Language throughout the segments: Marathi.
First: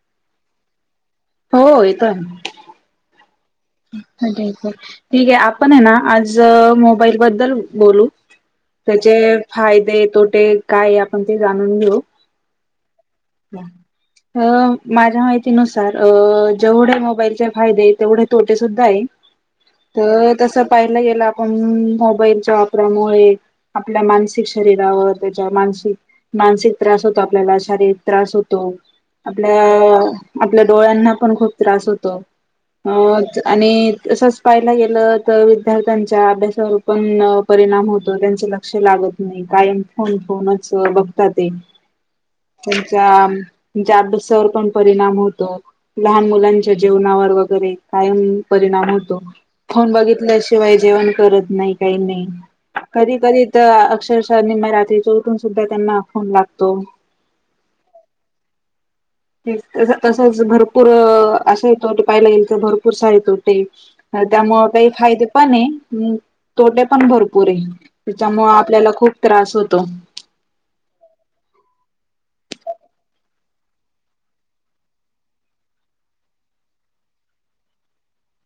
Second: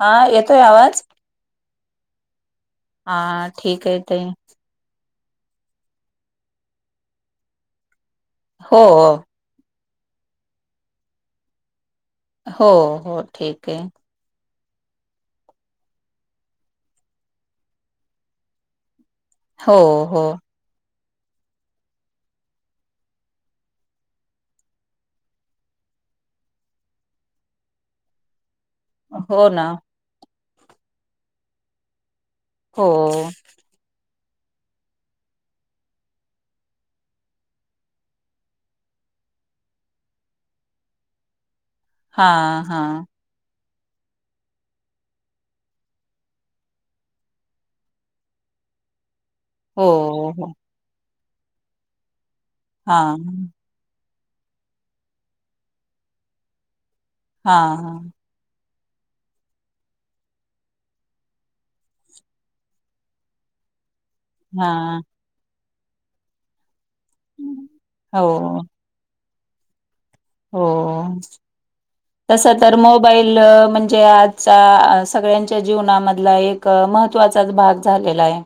हा येतोय आवाज. हो येतोय ना. आठ- अ [unintelligible] ठीक आहे आपण आहे ना, आज मोबाईल बद्दल बोलू. हो त्याचे फायदे ते तोटे काय आपण ते जाणून घेऊ. हो! हो ठीक आहे. अ माझ्या माहितीनुसार अ जेवढे मोबाईलचे फायदे तेवढे तोटे सुुद्धा आहे. हो हो तर तस पाहि गेला आपण मोबाईलच्या वापरामुळे आपल्या मानसिक शरीरावर त्याच्या मानसिक मानसिक त्रास होतो आपल्याला शारीर. त्रास होत त हो आपल्या ना आपल्या डोळ्यांना पण खूप त्रास होतो. हो अ आणि, तच पाहायला गेलं तर विद्यार्थ्यांच्या अभ्यासावर पण परिणाम होतो त्यांच लक्ष लागत नाही कायम फोन फोनच बघत ते! हा हा! त्याअभसावर पण परिणाम होतो लहान मुलांच्या जेवनावर वगैरे कायम परिणाम होतो. हो फोन हो बघितल्याशिवाय जेवण. करत नाही काही नाही. हा कधी करी तर अक्षर. रात्री च उठून सुद्धा त्यांना फन लागतो. हा हा. ते तसच भरपूर असं येतो पाहिला गेल तर भरपूर साहेत होते. त्यामुं काही हा फायदे पण आहे. हम्म तोटे. पण भरपूर आहे त्याच्यामुळे हो आपल्याला खूप त्रास होतो. हो तस तर मोबाईल म्हणजे आजचा सगळ्यांच्या जीवनामधला एक महत्त्वाचाच भाग झालेला आहे.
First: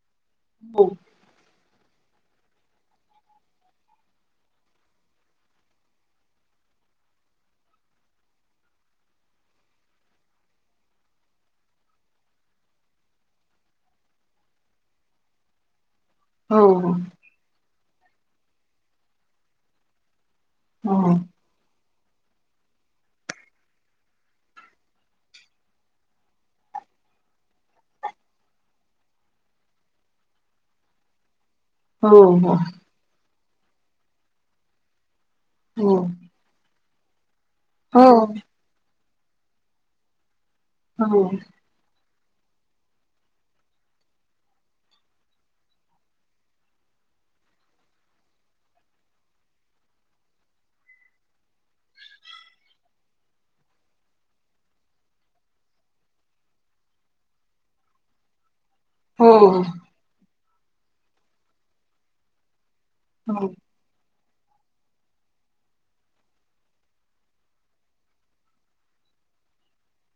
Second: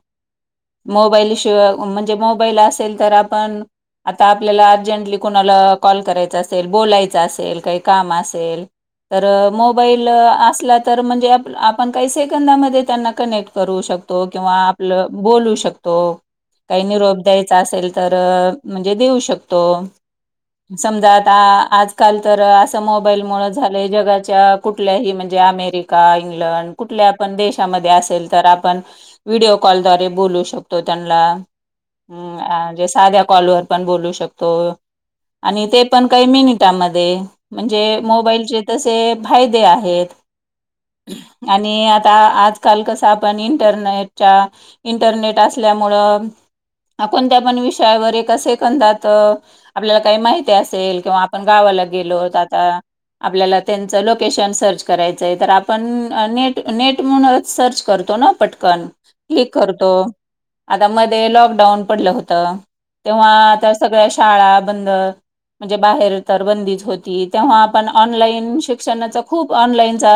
हो मोबाईल शिवा म्हणजे मो मोबाईल असेल तर आपण आता आपल्याला अर्जंटली कणाला कॉल करायचा असेल बोलायच असेल काही काम असेल तर मोबाईल असला तर म्हणजे आपण काही सेकंदामध्ये त्यांना कनेक्ट करू शकतो किंवा आपलं. बोलू शकतो. तो काही हो नि रोप द्यायचा असेल. तर म्हणजे देऊ शकतो. हो समजा आता आज काल तर असं मोबाईलमुळे झालंय जगाच्या कुठल्याही म्हणजे अमेरिका इंग्लंड कुठल्या आपण देशामध्ये असेल तर आपण व्हिडिओ कॉल दवारे बोलू शकतो त्यांना. हो हो हम् जे साध्या. कॉलवरर पण बोलू शकतो. आणि ते हो पण काही मिनिटामध्ये. ते म्हणजे हो मोबाईलचे तसे फायदे आहेत हो आणि आता आता आजकाल कस आपण इंटरनेटच्या इंटरनेट असल्यामुळं कोणत्या पण विषयावर एका सेकंदात आपल्याला काही माहिती असेल किंवा आपण गावाला गेलो तर आता आपल्याला त्यांचं लोकेशन सर्च करायचंय तर आपण नेट नेट म्हणूनच सर्च करतो ना पट ण एक हो करतो आता मध्ये लॉकडाऊन पडलं होतं तेव्हा हो आता सगळ्या शाळा बंद म्हणजे बाहेर तर बंदीच होती तेव्हा आपण ऑनलाईन शिक्षणाचा खूप ऑनलाईनचा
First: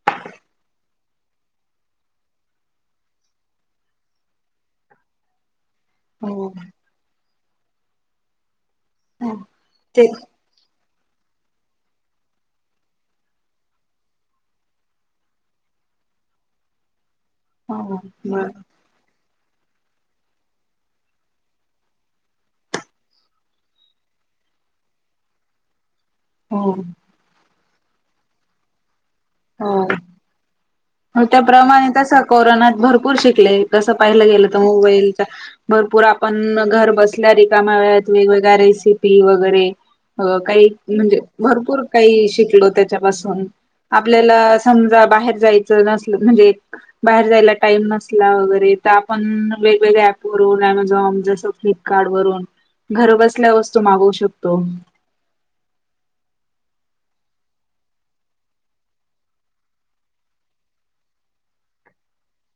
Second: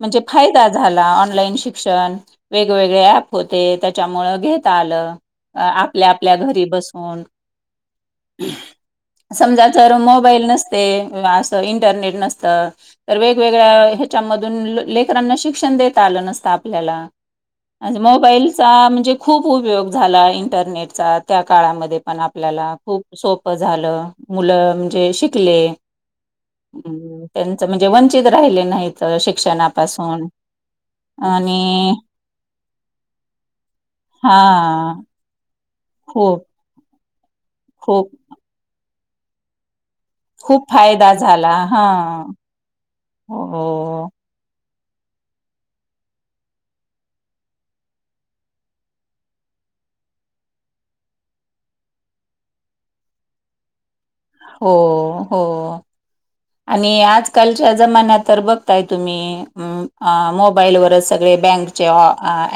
म्हणजे फायदा झाला ऑनलाईन शिक्षण वेगवेगळेप होते त्याच्यामुळं घता आलं अ आपल्या आपल्या हो हो घरी बसून ह समजा तर ते मोबाईल नसत ते असं इंटरनेट नसत तर वेगवेगळ्या ह्याच्यामधून लेकरांना शिक्षण देता आलं नसतं आपल्याला आज होा मोबाईलचा म्हणजे खूप उपयोग झाला इंटरनेटचा त्या काळामध्ये पण आपल्याला खूप सोप झालं मुलं म्हणजे शिकले. हो हम्म त्यां म्हणजे वंचित राहिले नाहीत. हो शिक्षणापासून आणि त्याप्रमाणे तस कोरोना भरपूर शिकले कस पाहिलं हा गेलं तर मोबाईलचा भरपूर खूप आपण घर बस ल्या रिकाम्या वेळेत खूप वेगवेगळ्या रेसी टी वगैरे अ काही खूप फायदा म्हणजे झाला भरपूर हा काही शिकलो त्याच्यापासून हो आपल्याला समजा बाहेर जायच च नसलं म्हणजे बाहेर जायला टाईम नसला वगैरे तर आपण वेगवेगळ्या ॲपवरून ॲमेझॉन जस फ्लिपकार्ट वरून घर बसल्या वस्तू मागगू शकतो. हो हो. आणि आजकालच्या जमान्यात तर बघताय तुम्ही मोबाईलवरच सगळे बँकचे ऑ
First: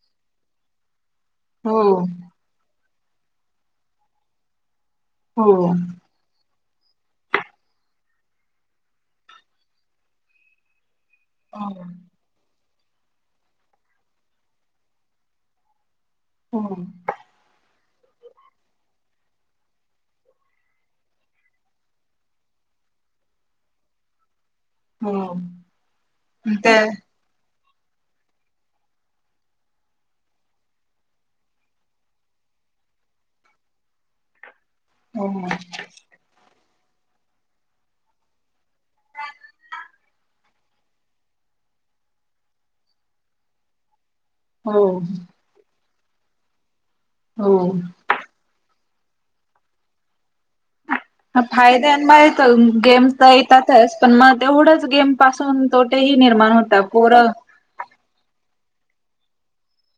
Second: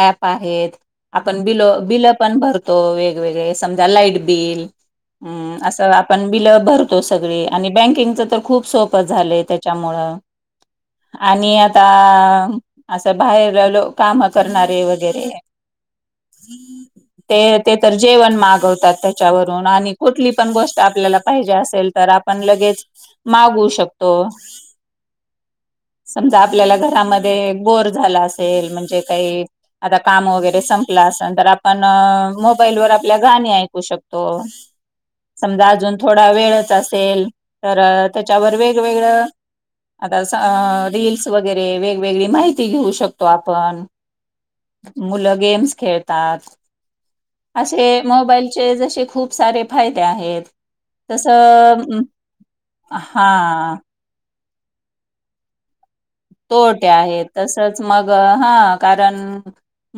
ऍप आहेत. आपण बिल हो बिल पण भरतो वेग वेगवेगळे समजा लाईट बिल हो हम्म असं आपण बिल भरतो सगळी आणि बँकिंगच तर खूप सोपं झालय त्याच्यामुळं आणि हो आता असं बाहेर लो काम करणारे वगैरे हो ते ते तर जेवण मागवतात त्याच्यावरून आणि कुठली पण गोष्ट आपल्याला पाहिजे असेल तर आपण लगेच मागवू शकतो. हो समजा आपल्याला त्या घरामध्ये बोर झाला असेल म्हणजे काही आता काम वगैरे संपलं असेल तर आपण मोबाईल वर आपल्या गाणी ऐकू शकतो. हो समजा अजून थोडा वेळच असत असेल तर त्याच्यावर वेगवेगळ आता रील्स वगैरे वेगवेगळी माहिती घेऊ शकतो आपण हो मुलं गेम्स खेळ तात हो. असे मोबाईलचे जसे खूप सारे फायदे आहेत हा तसं फायद्यामुळे तर गेम तर हा येतातच पण मग तेवढंच गेम पासून तोटेही निर्माण होता तोटे आहे पोरं तसच मग हा कारण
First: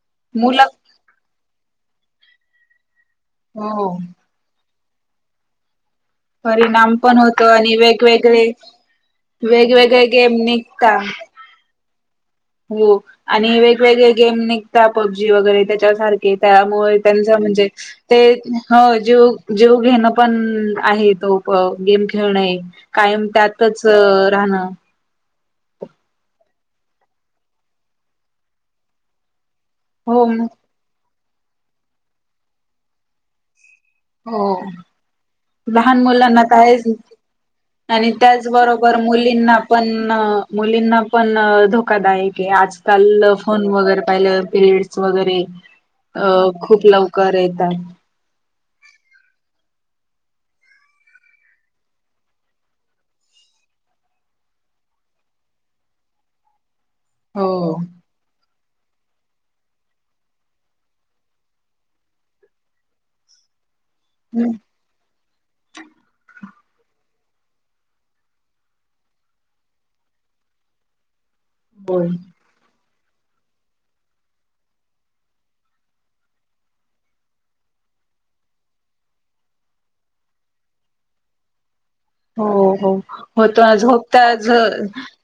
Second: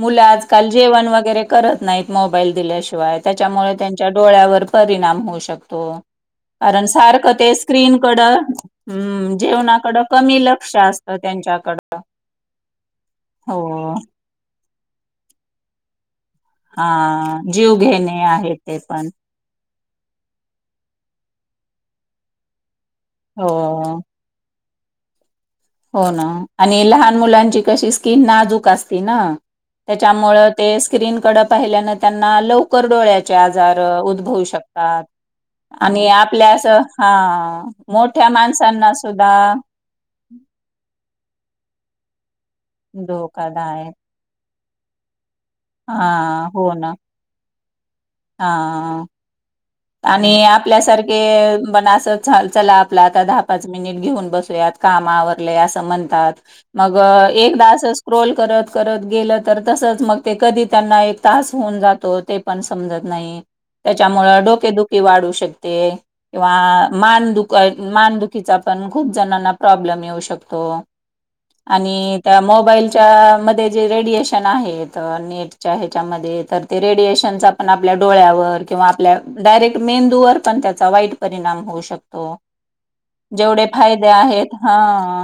मुलं आजकाल जेवण वगैरे करत नाहीत मोबाईल दिल्याशिवाय त्याच्यामुळे हो त्यांच्या डोळ्यावर परिणाम होऊ शकतो कारण परिणाम पण सारख होतो ते आणि स्क्रीनकड वेगवेगळे अम्म जेवणाकड वेगवेगळे गेम कमी लक्ष निघता त्यांच्याकडे हो आणि वेगवेगळे गेमने पबजी वगैरे त्याच्या सारखे हा त्यामुळे त्यांच म्हणजे जीव घेणे ते आहे ते ह पण जीव जीव घेणं पण आहे तो गेम खेळणें कायम हो त्यातच राहणं. हो ना आणि लहान मुलांची कशी स्किन नाजूक असती ना. हो त्याच्यामुळे ते स्क्रीन कडे पाहिल्यान त्यांना लवकर डोळ्याचे आजार. आजार हो उद्भवू शकतात, लहान आणि मुलांना आपल्या तर अस आहेच हा आणि मोठ्या माणसांना त्याचबरोबर सुद्धा मुलींना पण मुलींना पण धोका कदाय [unintelligible] आजकाल फोन धोकादायक वगैरे पाहिलं पिरियडस वगैरे हा अं हो खूप ना लवकर येतात. हा. आणि आपल्यासारखे पण असं चला आपलं आता दहा-पाच मिनिट घेऊन बसुयात, काम आवरले असं म्हणतात. मग हो एकदा अस स्क्रोल करत. करत गेलं तर, तसच मग ते कधी त्यांना एक तास होऊन जातो ते पण समजत नाही. त्याच्यामुळे डोक. वाढू शकते, किंवा मानदुखीचा पण खूप जणांना प्रॉब्लेम येऊ शकतो. बोल आणि त्या मोबाईल च्या मध्ये जे रेडिएशन आहेत, नेटच्या ह्याच्यामध्ये तर ते रेडिएशन आपण आपल्या डोळ्यावर किंवा आपल्या डायरेक्ट मेंदू वर पण त्याचा वाईट परिणाम होऊ शकतो. हो, हो होतो, जेवढे फायदे झोपता झ आहेत हा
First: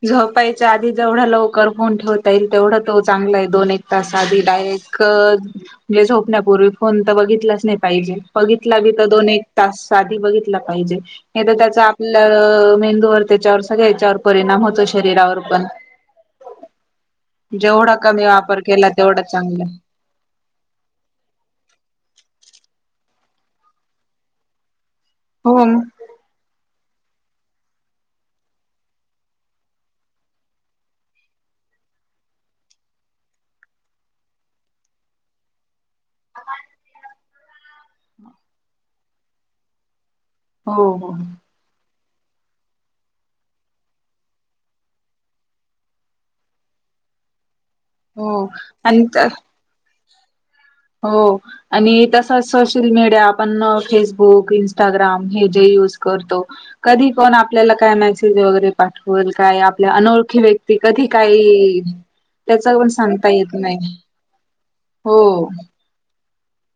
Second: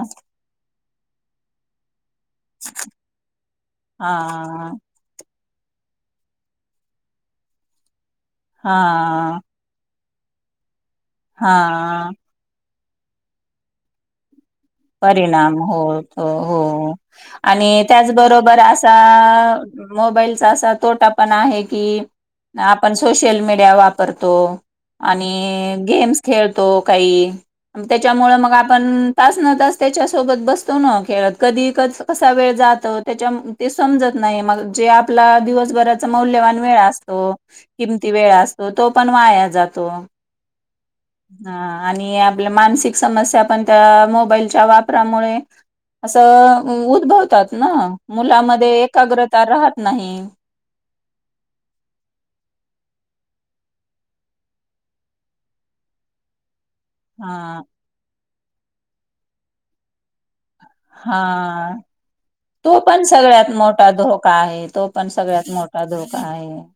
झोपायच आधी. जेवढ्या लवकर फोन ठेवत येईल तेवढा तो चांगला आहे, दोन-एक-तास आधी हा डायरेक म्हणजे झोपण्यापूर्वी फोन तर बघितलाच नाही पाहिजे. बघितला बी तर हा दोन-एक-तास. आधी बघितला पाहिजे. त्याच. हा आपलं मेंन. मेंदूवर त्याच्यावर सगळ्या याच्यावर परिणाम होतो. शरीरावर परिणाम पण होतो, हो आणि जेवढा कमी त्याचबरोबर वापर केला असा तेवढा चांगला मोबाईलचा असा तोटा पण आहे की. पण सोशल मीडिया वापरतो. हो आणि हो गेम्स खेळतो. काई त्याच्या मुळ मग आपण. न तास त्याच्या सोबत बसतो न खेळत कधी क कसा वेळ जातो त्याच्या ते समजत नाही मग जे आपला दिवसभराचा मौल्यवान वेळ असतो किमती वेळ असतो तो पण वाया जातो हो हो हा आणि आपल्या मानसिक समस्या पण त्या मो मोबाईलच्या वापरामुळे असं उद्भवतात हो मुलामध्ये आणि एकाग्रता राहत नाही हो आणि तस सोशल मीडिया आपण फेसबुक इंस्टाग्राम हे जे युज करतो कधी कोण हा आपल्याला कायमाय वैरे पाठल काय आपल्या अनोळखी व्यक्ती कधी हा काही त्याच तो पण सांगता सगळ्यात येत मोठा नाही धोका आहे तो पण हो सगळ्यात मोठा अधो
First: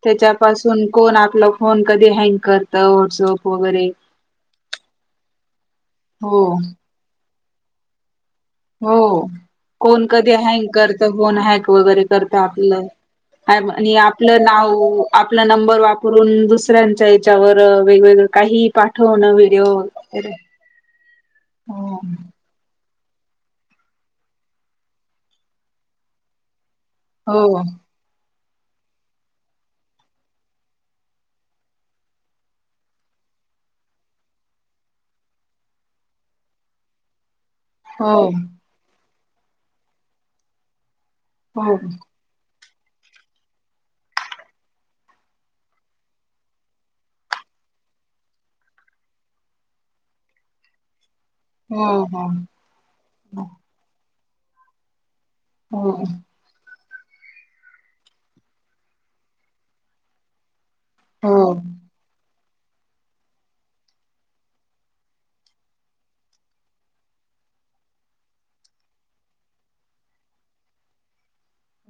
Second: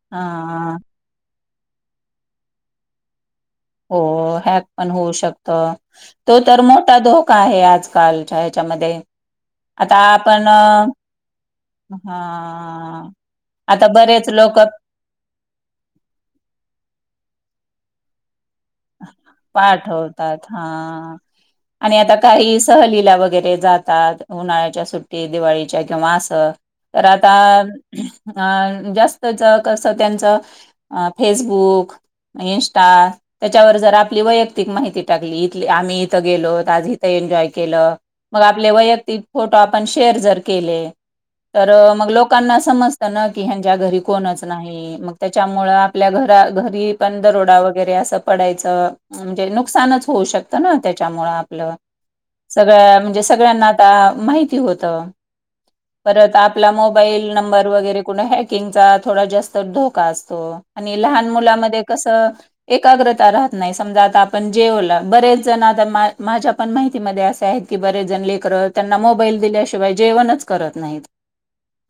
त्याच्यापासून कोण आपलं फोन कधी हँग करत व्हॉट्सअप वगैरे हो हॅक पण होऊ शकत तो हो तर मोठा धोक का आहे आजकाल हो कोण कधी आपण हँक अ, करत फन हॅक वगैरे हा करत आपलं आता आणि बरेच आपलं लोक नाव आपला नंबर वापरून दुसऱ्यांच्या याच्यावर वेगळे पाठवतात हा आणि हो आता काही सहली ल्या वगैरे जातात उन्हाळ्याच्या सुट्टी दिवाळीच्या किंवा असं तर आता हो अ जास्तच कसं त्यांचं फेसबुक इं्स्टा त्याच्यावर जर आपली वैयक्तिक माहिती टाकली इथली आम्ही इथं गेलोत आज इथं एन्जॉय के हो मग आपले वैयक्तिक फोटो आपण शेअर जर केले तर हो मग लोकांना समजत ना की हच्या घरी कोणच नाही मग त्याच्यामुळे आपल्या घ घरी पण दरोडा वगैरे अस प म्ह नुकसानच होऊ शकत त्या हो हो स म्हण सना आ माहिती होत हो परत आपला मो मोबाईल नंबर वगैरे कुठ हॅकिंगचा थोडा जास्त धोका असतो आणि लहान हो मुलामध्ये कसं एका्र राहत नाही समजा आ आपण जेवला बरेच जण आता माझ्या पण माहितीमध्ये असे आहेत की बरेच जण लेकर त्यांना मोबाईल दिल्याशिवाय जेवणच करत नाहीत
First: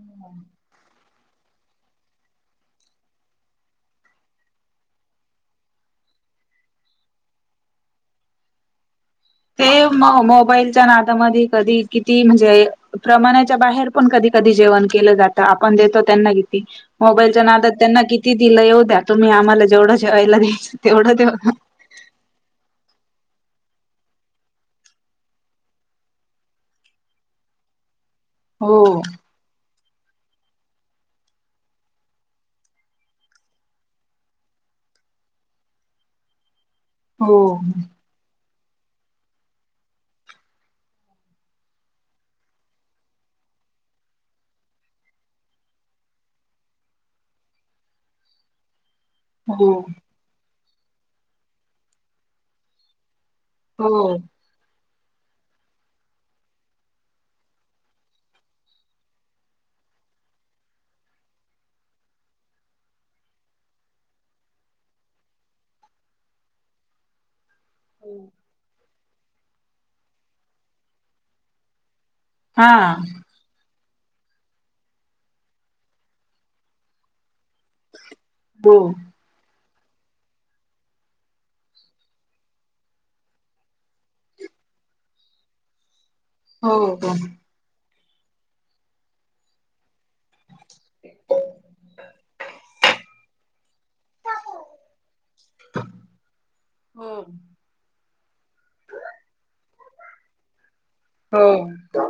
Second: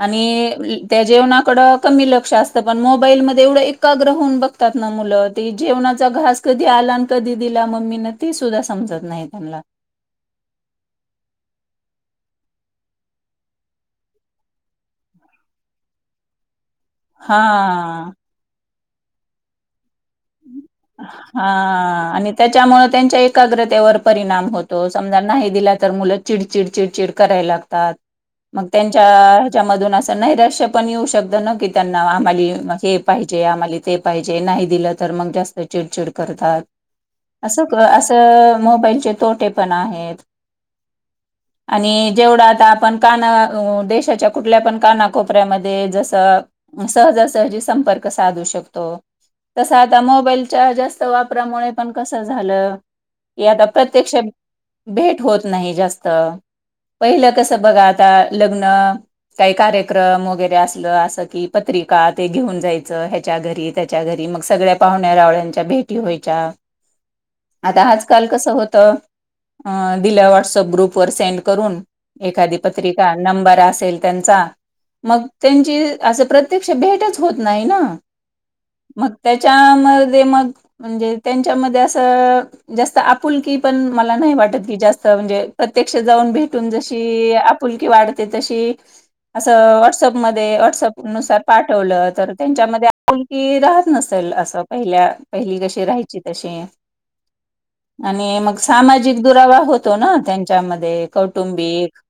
आणि त्या जेवणाकड कमी लक्ष असतं पण मोबाईलमध्ये एवढं एकाग्र होऊन बघतात ना मुलं ते जेवणाचा घास कधी आला आणि कधी दिला मम्मीने ते सुद्धा समजत नाही त्यांना. ते म मोबाईलच्या नादामध्ये कधी किती म्हणजे प्रमाणाच्या बाहेर पण कधी कधी जेवण केलं जातं आपण देतो त्यांना किती मोबाईलच्या नादात त्यांना हा. किती दिलं एद्या तुमही आम्हाला जवं हा आणि त्याच्यामुळे त्यांच्या एक एकाग्रतेवर परिणाम होतो समजा नाही दिला तर मुलं चिडचिडचिडचिड करायला लागतात मग हो त्यांच्या ह्याच्या मधून अस नैरा्य पण येऊ शकत की त्यांना आम्हा हे पाहिजे आम्हा ते पाहिजे नाही दिलं तर मग जास्त चिडचिड करतात हो असं क असं मोबाईलचे तोटे पण आहेत आणि जेवढा आता आपण काना देशाच्या कुठल्या पण कानाकोपऱ्यामध्ये जस सहजासहजी संपर्क साधू शकतो हो तसं आता मोबाईल चार जास्त वापरामुळे पण कस झालं यात हो अप्रत्यक्ष भेट होत नाही जास्त पहिलं कसं बघा आता लग्न काही कार्यक्रम वगैरे असलं असं कि पत्रिका ते घेऊन जायचं ह्याच्या घरी त्याच्या घरी मग सगळ्या पाहुण्या रावळ्यांच्या भेटी व्हायच्या आता आजकाल कसं होतं दिल्या व्हॉट्सअप ग्रुप वर सेंड करून एखादी हा पत्रिका नंबर असेल त्यां मग त्यांची अस प्रत्यक्ष भेटच होत. नाही ना हो. मग त्यामध्ये मग त्यांच्यामध्ये असा जास्त आपुलकी पण मला नहीं वाटत. जाऊन भेटून हो हो. जशी आपुलकी वाढ. ते तशी असा वॉट्सअपमध्ये वॉट्सअप नुसार पाठवलं तर त्यांच्यामध्ये की रहात नसेल अस पहिल्या पहिली कशी राहायची तसे हो. आणि मग सामाजिक दुरावा होतो ना त्यांच्यामध्ये हो. कौटुंबिक